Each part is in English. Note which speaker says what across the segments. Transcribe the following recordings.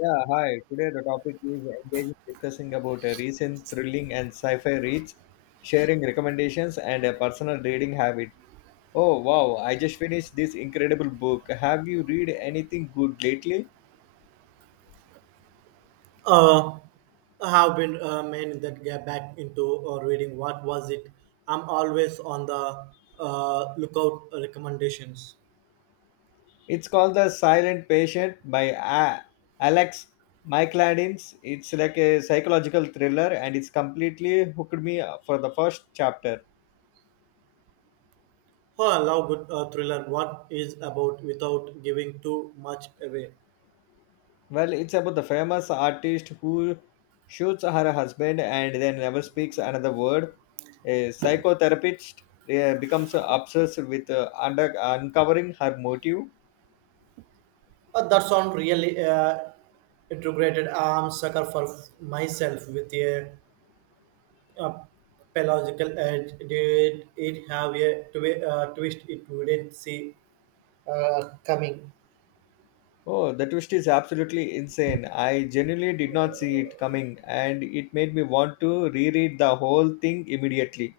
Speaker 1: Yeah, hi. Today the topic is engaging discussing about a recent thrilling and sci-fi reads, sharing recommendations and a personal reading habit. Oh wow, I just finished this incredible book. Have you read anything good lately?
Speaker 2: Uh, I have been meaning that get back into reading. What was it? I'm always on the lookout recommendations.
Speaker 1: It's called The Silent Patient by A- Alex Mycladins. It's like a psychological thriller and it's completely hooked me for the first chapter.
Speaker 2: Oh, I love good thriller. What is about without giving too much away?
Speaker 1: Well, it's about the famous artist who shoots her husband and then never speaks another word. A psychotherapist becomes obsessed with uncovering her motive.
Speaker 2: That sound really integrated. I'm sucker for myself with a pedagogical edge. Did it have a twist? It wouldn't see coming.
Speaker 1: Oh, the twist is absolutely insane. I genuinely did not see it coming, and it made me want to reread the whole thing immediately.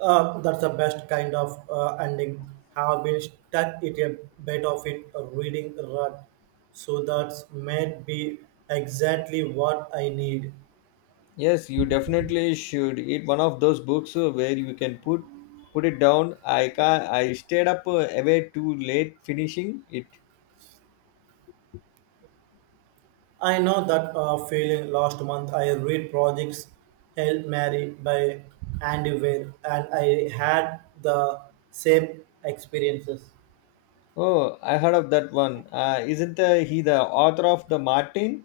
Speaker 2: That's the best kind of ending. Have been stuck in a bit of it reading rut, so that's may be exactly what I need.
Speaker 1: Yes, you definitely should. It's one of those books where you can put it down. I stayed up away too late finishing it.
Speaker 2: I know that feeling. Last month I read projects Hail Mary by Andy Weir, and I had the same experiences.
Speaker 1: Oh, I heard of that one. Isn't he the author of The Martin?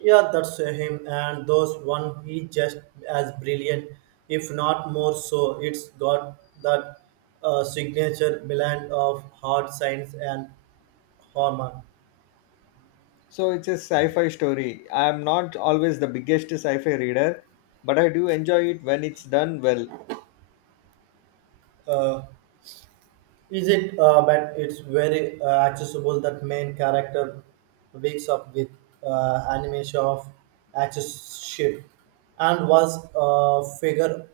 Speaker 2: Yeah, that's him. And those one, he just as brilliant, if not more so. It's got that signature blend of hard science and humor.
Speaker 1: So it's a sci-fi story. I'm not always the biggest sci-fi reader, but I do enjoy it when it's done well.
Speaker 2: Uh, is it? But it's very accessible. That main character wakes up with animation of accessorship and was figure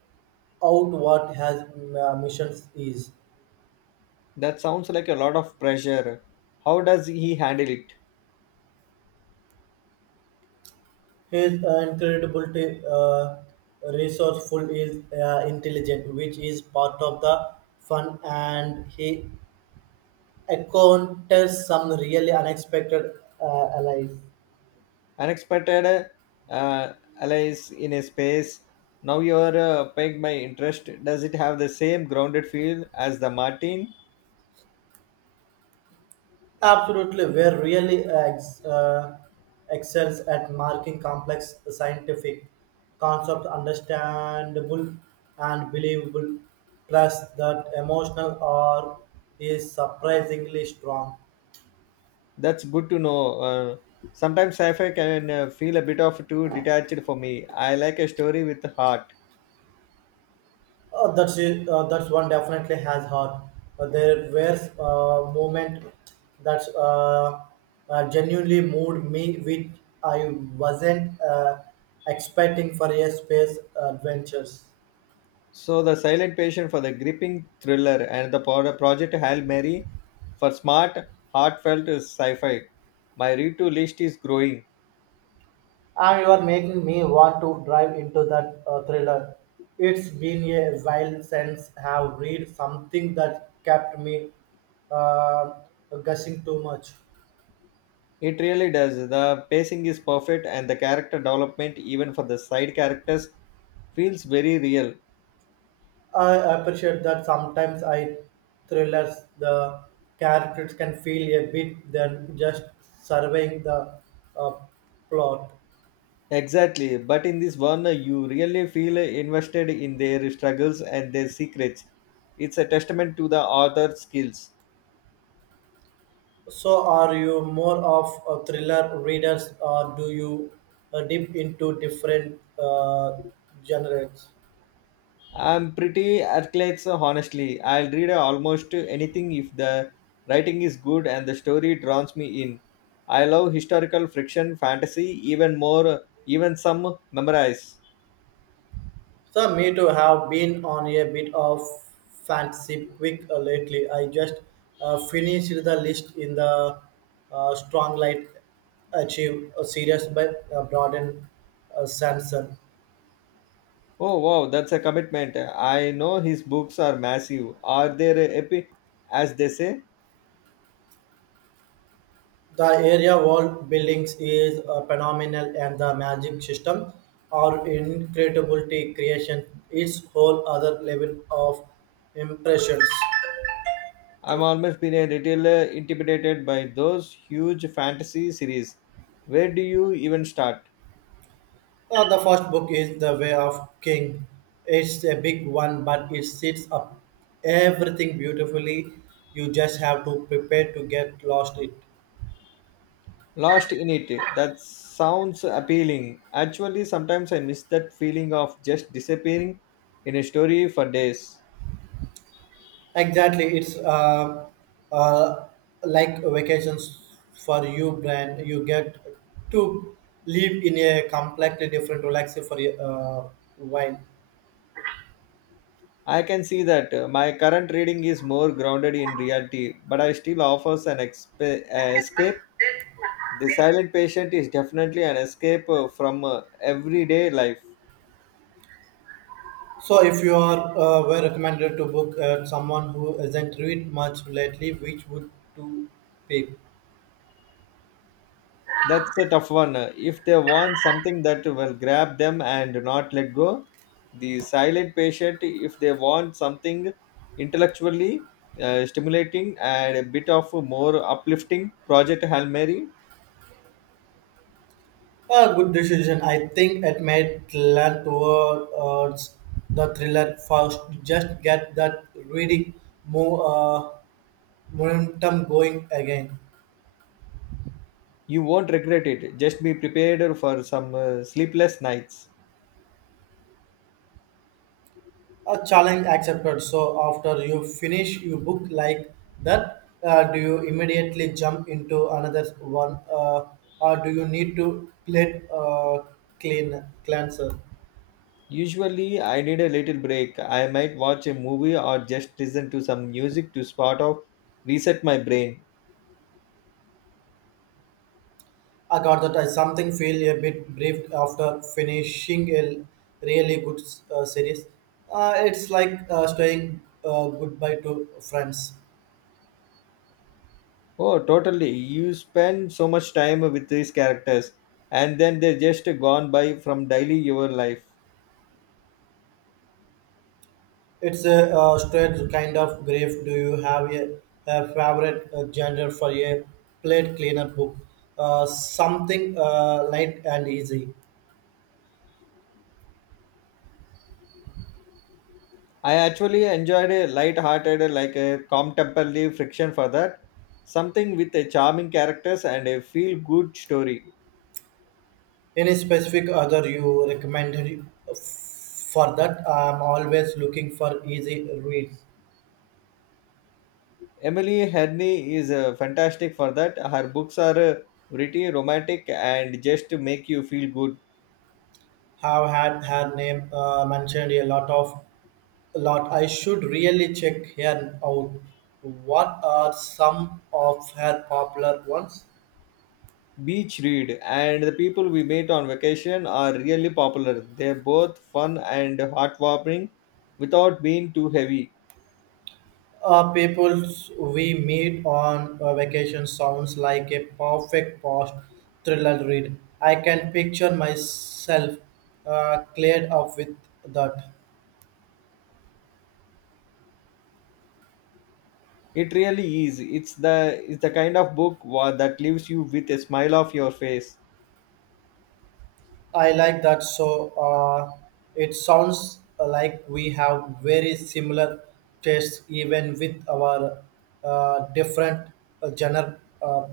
Speaker 2: out what has missions is.
Speaker 1: That sounds like a lot of pressure. How does he handle it?
Speaker 2: He's incredibly resourceful, is intelligent, which is part of the fun, and he encounters some really unexpected allies.
Speaker 1: Unexpected uh, allies in a space. Now you're pegged my interest. Does it have the same grounded feel as The Martin?
Speaker 2: Absolutely, where really excels at marking complex scientific concepts understandable and believable. Plus, that emotional or is surprisingly strong.
Speaker 1: That's good to know. Sometimes sci-fi can feel a bit of too detached for me. I like a story with heart.
Speaker 2: That's it. That's one definitely has her. There were moment that genuinely moved me, which I wasn't expecting for a space adventures.
Speaker 1: So the silent patient for the gripping thriller and the project Hail Mary for smart, heartfelt sci-fi. My read-to list is growing.
Speaker 2: And you are making me want to drive into that thriller. It's been a while since I have read something that kept me uh, gushing too much.
Speaker 1: It really does. The pacing is perfect and the character development, even for the side characters, feels very real.
Speaker 2: I appreciate that sometimes I thrillers the characters can feel a bit than just surveying the uh, plot.
Speaker 1: Exactly, but in this one, you really feel invested in their struggles and their secrets. It's a testament to the author's skills.
Speaker 2: So, are you more of a thriller readers, or do you dip into different genres?
Speaker 1: I'm pretty athletes, honestly. I'll read almost anything if the writing is good and the story draws me in. I love historical fiction, fantasy, even more, even some memorize.
Speaker 2: So me too have been on a bit of fancy quick lately. I just finished the list in the strong light achieve a series by Broaden Sanson.
Speaker 1: Oh wow, that's a commitment. I know his books are massive. Are they epic, as they say?
Speaker 2: The area world buildings is phenomenal and the magic system or incredibility creation is whole other level of impressions.
Speaker 1: I'm almost been a little intimidated by those huge fantasy series. Where do you even start?
Speaker 2: The first book is The Way of King. It's a big one, but it sets up everything beautifully. You just have to prepare to get lost it.
Speaker 1: Lost in it. That sounds appealing. Actually, sometimes I miss that feeling of just disappearing in a story for days.
Speaker 2: Exactly, it's uh, like vacations for you, Brand. You get to live in a completely different, relaxing for a while.
Speaker 1: I can see that my current reading is more grounded in reality, but I still offers an escape. The Silent Patient is definitely an escape from everyday life.
Speaker 2: So, if you are were recommended to book someone who hasn't read much lately, which would to pick?
Speaker 1: That's a tough one. If they want something that will grab them and not let go, the silent patient, if they want something intellectually stimulating and a bit of a more uplifting Project Hail Mary,
Speaker 2: A good decision. I think it made lean towards the thriller first. Just get that reading more momentum going again.
Speaker 1: you won't regret it. Just be prepared for some sleepless nights.
Speaker 2: A challenge accepted. So after you finish your book like that, do you immediately jump into another one, or do you need to let clean cleanser?
Speaker 1: Usually, I need a little break. I might watch a movie or just listen to some music to sort of reset my brain.
Speaker 2: I got that I something feel a bit brief after finishing a really good series. It's like saying goodbye to friends.
Speaker 1: Oh, totally. You spend so much time with these characters, and then they're just gone by from daily your life.
Speaker 2: It's a straight kind of grief. Do you have a favorite genre for a plate cleaner book? Something light and easy.
Speaker 1: I actually enjoyed a light-hearted, like a calm temperly friction for that. Something with a charming characters and a feel-good story.
Speaker 2: Any specific other you recommended for that? I'm always looking for easy reads.
Speaker 1: Emily Herney is fantastic for that. Her books are witty, romantic, and just to make you feel good.
Speaker 2: Have had her name mentioned a lot. I should really check her out. What are some of her popular ones?
Speaker 1: Beach Read and the people we meet on vacation are really popular. They're both fun and heartwarming without being too heavy.
Speaker 2: People we meet on a vacation sounds like a perfect post thriller read. I can picture myself cleared up with that.
Speaker 1: It really is. It's the kind of book that leaves you with a smile of your face.
Speaker 2: I like that. So it sounds like we have very similar tastes, even with our different genre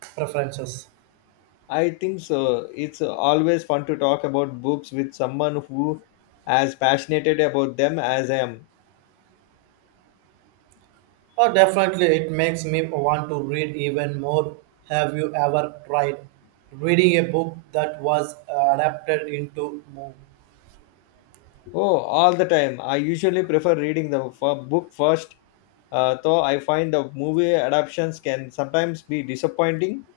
Speaker 2: preferences.
Speaker 1: I think so. It's always fun to talk about books with someone who as passionate about them as I am.
Speaker 2: Oh, definitely, it makes me want to read even more. Have you ever tried reading a book that was adapted into movie?
Speaker 1: Oh, all the time. I usually prefer reading the book first, though I find the movie adaptations can sometimes be disappointing.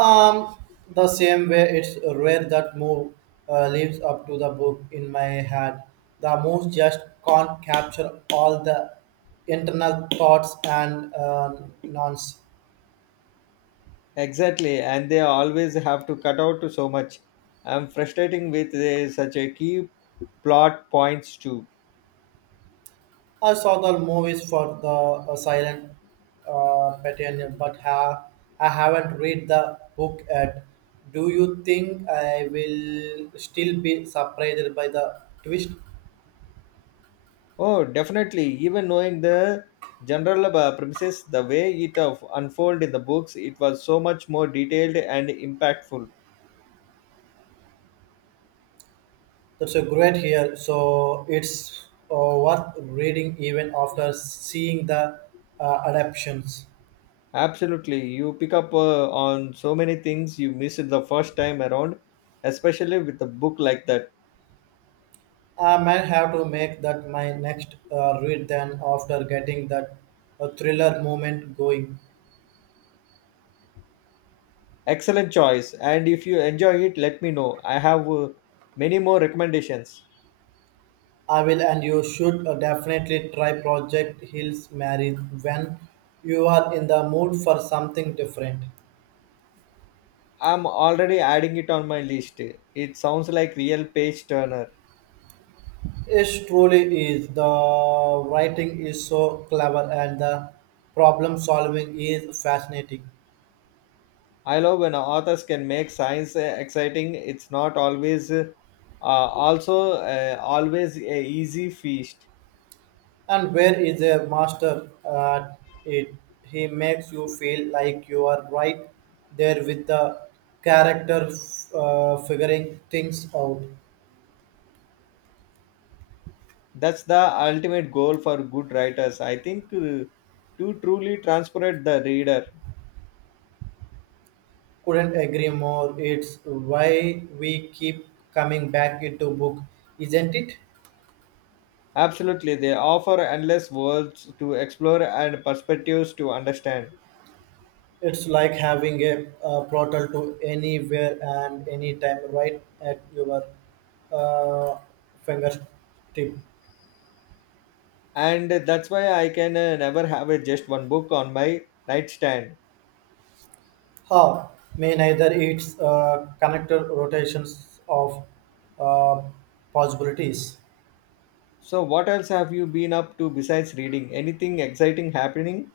Speaker 2: Um, the same way, it's rare that move lives up to the book in my head. The moves just can't capture all the internal thoughts and nonsense.
Speaker 1: Exactly, and they always have to cut out so much. I'm frustrating with such a key plot points too.
Speaker 2: I saw the movies for the silent pattern, but I haven't read the book yet. Do you think I will still be surprised by the twist?
Speaker 1: Oh, definitely. Even knowing the general premises, the way it of unfold in the books, it was so much more detailed and impactful.
Speaker 2: That's a great here. So it's worth reading even after seeing the adaptations.
Speaker 1: Absolutely, you pick up on so many things you missed the first time around, especially with a book like that.
Speaker 2: I might have to make that my next read then after getting that thriller moment going.
Speaker 1: Excellent choice, and if you enjoy it, let me know. I have many more recommendations.
Speaker 2: I will and you should definitely try Project Hills Mary when you are in the mood for something different.
Speaker 1: I'm already adding it on my list. It sounds like real page turner.
Speaker 2: It truly is. The writing is so clever and the problem solving is fascinating.
Speaker 1: I love when authors can make science exciting. It's not always also always a easy feast.
Speaker 2: And where is a master at it? He makes you feel like you are right there with the character figuring things out.
Speaker 1: That's the ultimate goal for good writers. I think to truly transport the reader.
Speaker 2: Couldn't agree more. It's why we keep coming back into book, isn't it?
Speaker 1: Absolutely, they offer endless worlds to explore and perspectives to understand.
Speaker 2: It's like having a, portal to anywhere and anytime right at your uh, fingertip.
Speaker 1: And that's why I can never have a, just one book on my nightstand.
Speaker 2: How may neither its connector rotations of uh, possibilities.
Speaker 1: So, what else have you been up to besides reading? Anything exciting happening?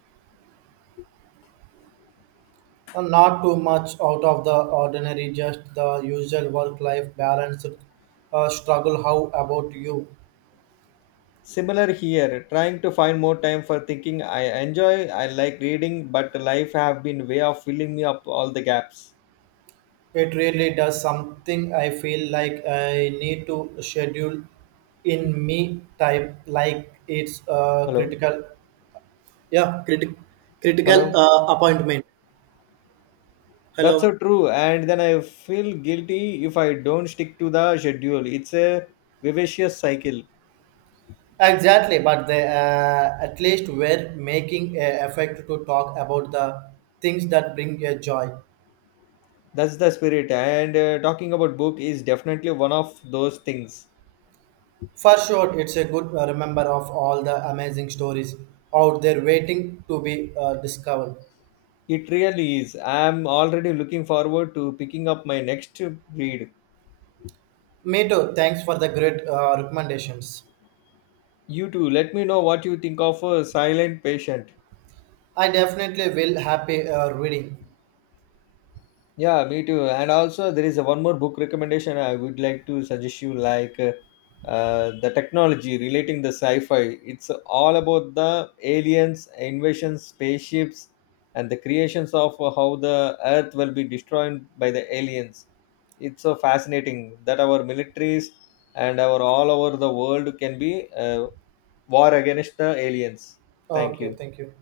Speaker 2: Not too much out of the ordinary, just the usual work-life balance struggle. How about you?
Speaker 1: Similar here, trying to find more time for thinking. I like reading, but life have been way of filling me up all the gaps.
Speaker 2: It really does something I feel like I need to schedule in me time, like it's
Speaker 1: Hello,
Speaker 2: critical, yeah, critical
Speaker 1: hello.
Speaker 2: appointment.
Speaker 1: That's so
Speaker 2: Hello.
Speaker 1: true. And then I feel guilty if I don't stick to the schedule. It's a vivacious cycle.
Speaker 2: Exactly, but they at least were making a effort to talk about the things that bring you joy.
Speaker 1: That's the spirit. And talking about book is definitely one of those things.
Speaker 2: For sure, it's a good remember of all the amazing stories out there waiting to be discovered.
Speaker 1: It really is. I'm already looking forward to picking up my next read.
Speaker 2: Me too. Thanks for the great recommendations.
Speaker 1: You too. Let me know what you think of Silent Patient.
Speaker 2: I definitely will happy reading.
Speaker 1: Yeah, me too. And also, there is a one more book recommendation I would like to suggest you, like the technology relating the sci-fi. It's all about the aliens, invasions, spaceships, and the creations of how the Earth will be destroyed by the aliens. It's so fascinating that our militaries and our all over the world can be war against the aliens. Thank
Speaker 2: Okay,
Speaker 1: you.
Speaker 2: thank you.